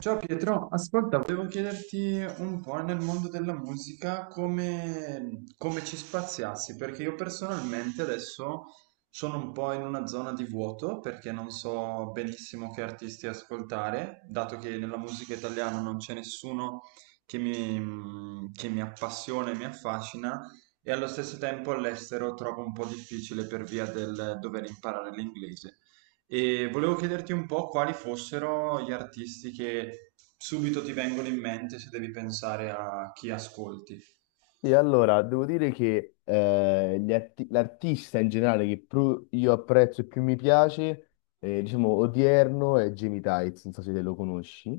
Ciao Pietro, ascolta, volevo chiederti un po' nel mondo della musica come ci spaziassi, perché io personalmente adesso sono un po' in una zona di vuoto perché non so benissimo che artisti ascoltare, dato che nella musica italiana non c'è nessuno che mi appassiona e mi affascina, e allo stesso tempo all'estero trovo un po' difficile per via del dover imparare l'inglese. E volevo chiederti un po' quali fossero gli artisti che subito ti vengono in mente se devi pensare a chi ascolti. E allora, devo dire che l'artista in generale che più io apprezzo e più mi piace, diciamo, odierno è Jamie Tights, non so se te lo conosci.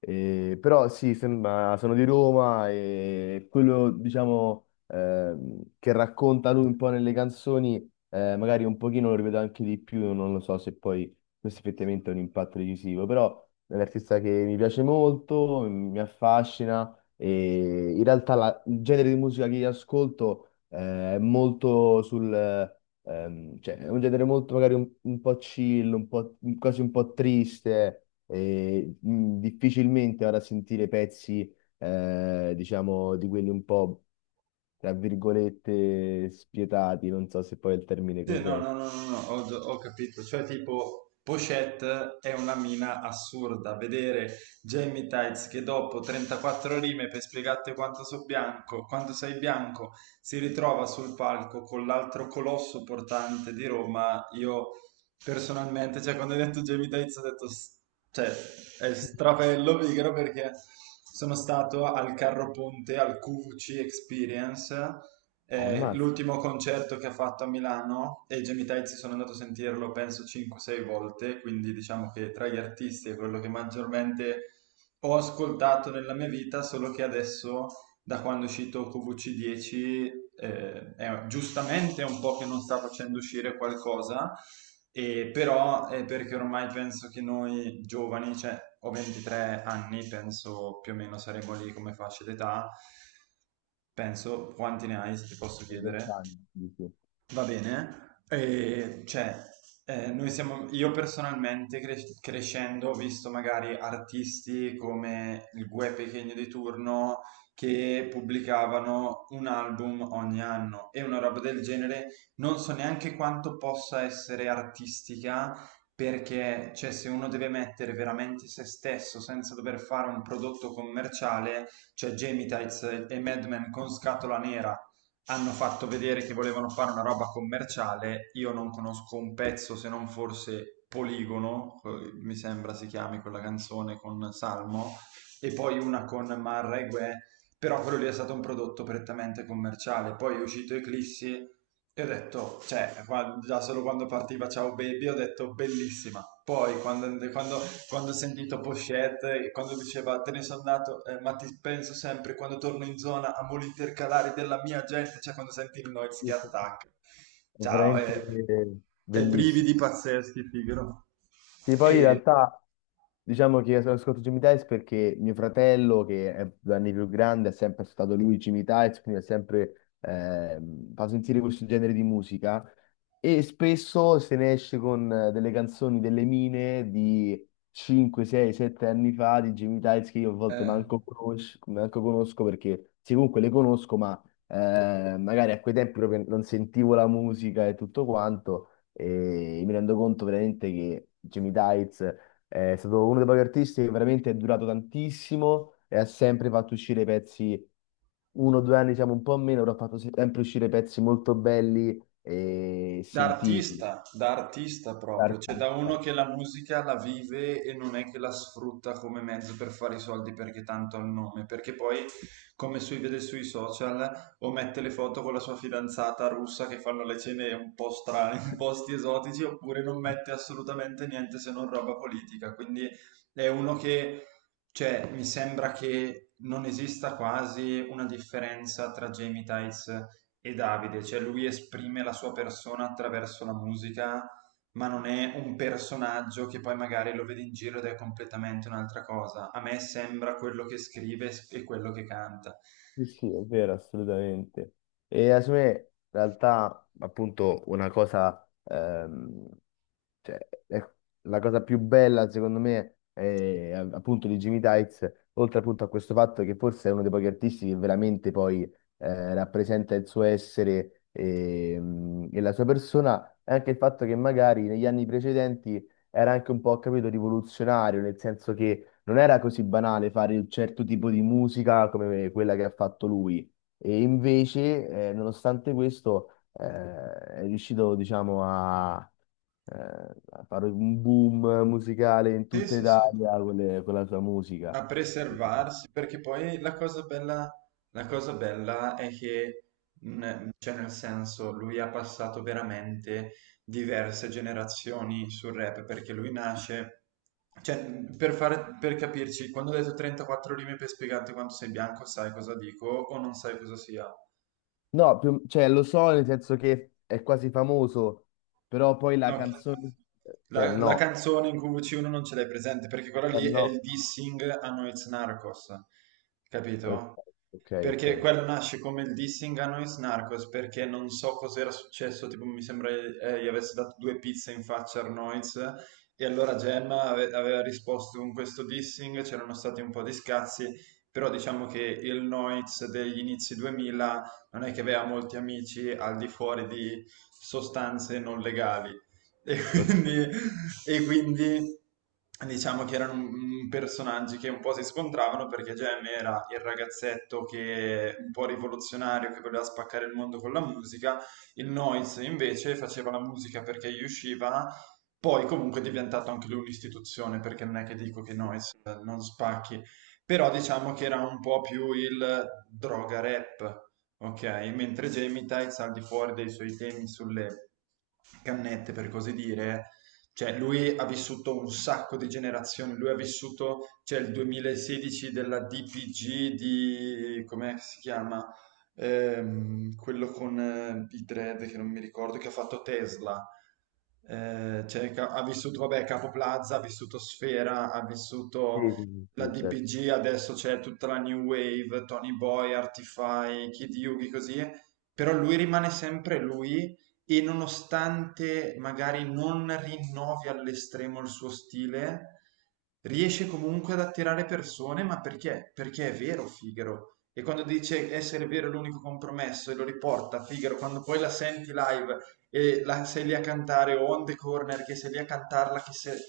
Però sì, sono di Roma e quello, diciamo, che racconta lui un po' nelle canzoni, magari un pochino lo rivedo anche di più, non lo so se poi questo effettivamente ha un impatto decisivo, però è un artista che mi piace molto, mi affascina e in realtà il genere di musica che io ascolto, è molto sul... cioè, è un genere molto magari un po' chill, un po', quasi un po' triste e, difficilmente ora sentire pezzi, diciamo, di quelli un po', tra virgolette, spietati, non so se poi è il termine Sì, no, corretto. no, no, no, no, ho, ho capito. Cioè, tipo, Pochette è una mina assurda. Vedere Jamie Tights che dopo 34 rime per spiegarti quanto so bianco, quanto sei bianco, si ritrova sul palco con l'altro colosso portante di Roma. Io personalmente, cioè, quando hai detto Jamie Tights, ho detto, cioè, è strafello pigro perché sono stato al Carro Ponte, al QVC Experience Ammazza, l'ultimo concerto che ha fatto a Milano e i Jamie Tights sono andato a sentirlo penso 5-6 volte, quindi diciamo che tra gli artisti è quello che maggiormente ho ascoltato nella mia vita, solo che adesso da quando è uscito QVC10 è giustamente un po' che non sta facendo uscire qualcosa, e però è perché ormai penso che noi giovani, cioè ho 23 anni, penso più o meno saremo lì come fascia d'età. Penso, quanti ne hai, se ti posso chiedere? 20 anni, sì, sì. Va bene, cioè, noi siamo, io personalmente crescendo ho visto magari artisti come il Guè Pequeno di turno che pubblicavano un album ogni anno e una roba del genere, non so neanche quanto possa essere artistica perché, cioè, se uno deve mettere veramente se stesso senza dover fare un prodotto commerciale, cioè Jamie Tights e Madman con Scatola Nera hanno fatto vedere che volevano fare una roba commerciale. Io non conosco un pezzo se non forse Poligono, mi sembra si chiami quella canzone con Salmo, e poi una con Marra e Guè. Però quello lì è stato un prodotto prettamente commerciale. Poi è uscito Eclissi e ho detto, cioè, guarda, già solo quando partiva Ciao Baby ho detto bellissima. Poi quando ho sentito Pochette, e quando diceva te ne sono andato, ma ti penso sempre quando torno in zona, amo l'intercalare della mia gente, cioè quando senti il noise che attacca. È Ciao, veramente e bellissimo. brividi pazzeschi, figaro. Sì, poi in E, realtà diciamo che ascolto Jimmy Tice perché mio fratello, che è 2 anni più grande, è sempre stato lui Jimmy Tice, quindi è sempre fa sentire questo genere di musica e spesso se ne esce con delle canzoni delle mine di 5, 6, 7 anni fa di Jimmy Tice che io a volte eh, manco conosco perché sì, comunque le conosco, ma magari a quei tempi proprio non sentivo la musica e tutto quanto e mi rendo conto veramente che Jimmy Tights è stato uno dei pochi artisti che veramente è durato tantissimo e ha sempre fatto uscire pezzi 1 o 2 anni siamo un po' meno, però ha fatto sempre uscire pezzi molto belli e sentiti da artista da proprio, cioè da artista. uno che la musica la vive e non è che la sfrutta come mezzo per fare i soldi perché tanto ha il nome, perché poi, come si vede sui social, o mette le foto con la sua fidanzata russa che fanno le cene un po' strane, in posti esotici, oppure non mette assolutamente niente se non roba politica. Quindi è uno che, cioè, mi sembra che non esista quasi una differenza tra Jamie Tights e Davide, cioè lui esprime la sua persona attraverso la musica, ma non è un personaggio che poi magari lo vede in giro ed è completamente un'altra cosa. A me sembra quello che scrive e quello che canta. Sì, sì, è vero, assolutamente. E secondo me, in realtà, appunto, una cosa cioè, ecco, la cosa più bella, secondo me, è appunto di Jimmy Tykes, oltre appunto a questo fatto che forse è uno dei pochi artisti che veramente poi rappresenta il suo essere e la sua persona, è anche il fatto che magari negli anni precedenti era anche un po', capito, rivoluzionario, nel senso che non era così banale fare un certo tipo di musica come quella che ha fatto lui. E invece, nonostante questo, è riuscito, diciamo, a eh, fare un boom musicale in Sì, tutta sì, sì, Italia con, con la sua musica. a preservarsi, perché poi la cosa bella è che, cioè nel senso, lui ha passato veramente diverse generazioni sul rap, perché lui nasce, cioè, per fare, per capirci, quando ho detto 34 rime per spiegarti quanto sei bianco, sai cosa dico o non sai cosa sia. No, cioè, lo so nel senso che è quasi famoso, però poi la Ok. canzone... Cioè, La no, canzone in cui C1 non ce l'hai presente, perché quella eh lì è il no. dissing a Noiz Narcos, Ok, capito? ok, ok. Perché quello nasce come il dissing a Nois Narcos, perché non so cos'era successo, tipo mi sembra gli avesse dato due pizze in faccia a Arnoiz e allora Gemma aveva risposto con questo dissing, c'erano stati un po' di scazzi, però diciamo che il Noiz degli inizi 2000 non è che aveva molti amici al di fuori di sostanze non legali. E Ok. quindi, e quindi diciamo che erano un personaggi che un po' si scontravano perché Gem era il ragazzetto che un po' rivoluzionario che voleva spaccare il mondo con la musica, il Noise invece faceva la musica perché gli usciva. Poi comunque è diventato anche lui un'istituzione, perché non è che dico che Noise non spacchi, però diciamo che era un po' più il droga rap. Ok, mentre Gemitites al di fuori dei suoi temi sulle cannette, per così dire, cioè lui ha vissuto un sacco di generazioni, lui ha vissuto, cioè il 2016 della DPG di, come si chiama? Quello con i dread che non mi ricordo, che ha fatto Tesla. Cioè, ha vissuto, vabbè, Capo Plaza, ha vissuto Sfera, ha Sì, vissuto sì, sì, la sì, certo. DPG, adesso c'è tutta la New Wave, Tony Boy, Artify, Kid Yugi, così, però lui rimane sempre lui e nonostante magari non rinnovi all'estremo il suo stile, riesce comunque ad attirare persone, ma perché? Perché è vero Figaro. E quando dice essere vero è l'unico compromesso e lo riporta Figaro, quando poi la senti live e la, sei lì a cantare o On The Corner che sei lì a cantarla che se-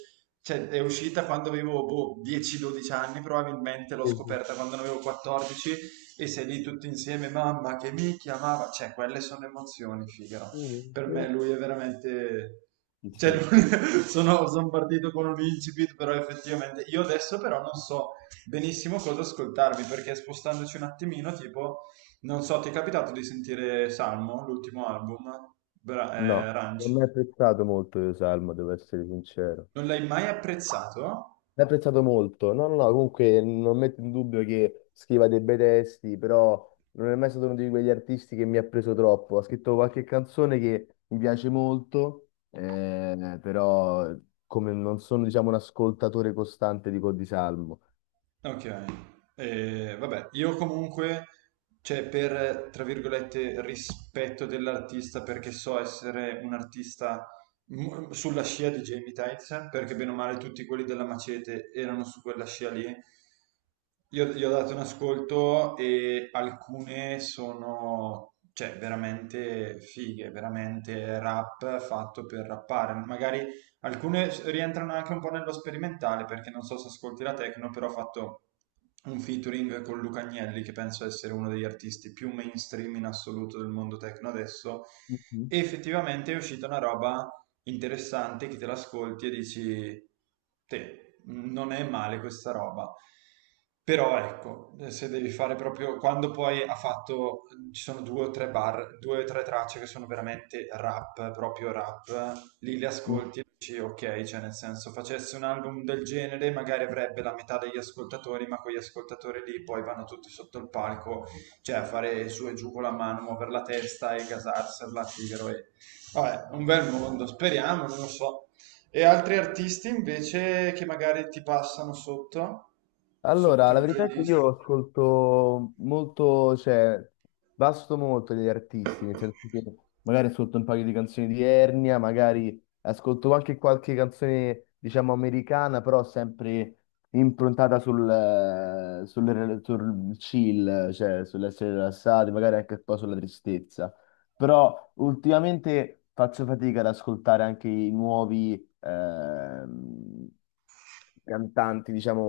cioè, è uscita quando avevo boh, 10-12 anni, probabilmente l'ho Sì, sì, scoperta quando ne avevo 14 e sei lì tutti insieme, mamma che mi chiamava, cioè quelle sono emozioni, figaro. sì, Per me sì. lui è veramente... Sì, sì. Cioè, lui- sono partito con un incipit, però effettivamente io adesso però non so benissimo cosa ascoltarmi, perché spostandoci un attimino, tipo, non so, ti è capitato di sentire Salmo, l'ultimo album, No, Ranch? non mi è apprezzato molto io Salmo, devo essere sincero. Non l'hai mai apprezzato? L'ho apprezzato molto. No, no, no, comunque non metto in dubbio che scriva dei bei testi, però non è mai stato uno di quegli artisti che mi ha preso troppo. Ha scritto qualche canzone che mi piace molto, però come non sono, diciamo, un ascoltatore costante di Codi Salmo. Ok, vabbè, io comunque, cioè per, tra virgolette, rispetto dell'artista, perché so essere un artista sulla scia di Jamie Tyson, perché bene o male tutti quelli della Macete erano su quella scia lì, io gli ho dato un ascolto e alcune sono, cioè, veramente fighe, veramente rap fatto per rappare, magari alcune rientrano anche un po' nello sperimentale, perché non so se ascolti la techno, però ho fatto un featuring con Luca Agnelli, che penso essere uno degli artisti più mainstream in assoluto del mondo techno adesso, e effettivamente è uscita una roba interessante che te l'ascolti e dici, te, non è male questa roba. Però ecco, se devi fare proprio quando poi ha fatto, ci sono due o tre bar, due o tre tracce che sono veramente rap, proprio rap, lì le Mhm. ascolti dici, ok, cioè nel senso facesse un album del genere, magari avrebbe la metà degli ascoltatori, ma quegli ascoltatori lì poi vanno tutti sotto il palco, cioè a fare su e giù con la mano, muovere la testa e gasarsela a tiro. E... vabbè, un bel mondo, speriamo, non lo so. E altri artisti invece che magari ti passano sotto, sotto Allora, la in verità è che playlist? io ascolto molto, cioè, vasto molto degli artisti, nel senso che magari ascolto un paio di canzoni di Ernia, magari ascolto anche qualche canzone, diciamo, americana, però sempre improntata sul chill, cioè sull'essere rilassati, magari anche un po' sulla tristezza. Però ultimamente faccio fatica ad ascoltare anche i nuovi... cantanti, diciamo,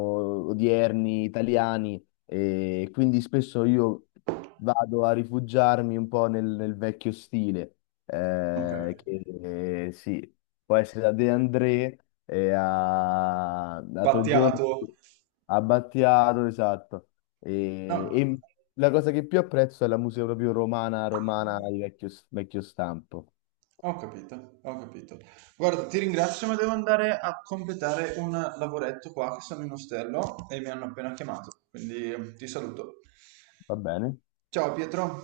odierni, italiani, e quindi spesso io vado a rifugiarmi un po' nel vecchio stile, Ok, che sì, può essere da De André e a... l'altro giorno Battiato. a Battiato, esatto. E, No. e la cosa che più apprezzo è la musica proprio romana, romana di vecchio, vecchio stampo. Ho capito, ho capito. Guarda, ti ringrazio, ma devo andare a completare un lavoretto qua che sono in ostello e mi hanno appena chiamato, quindi ti saluto. Va bene? Ciao Pietro.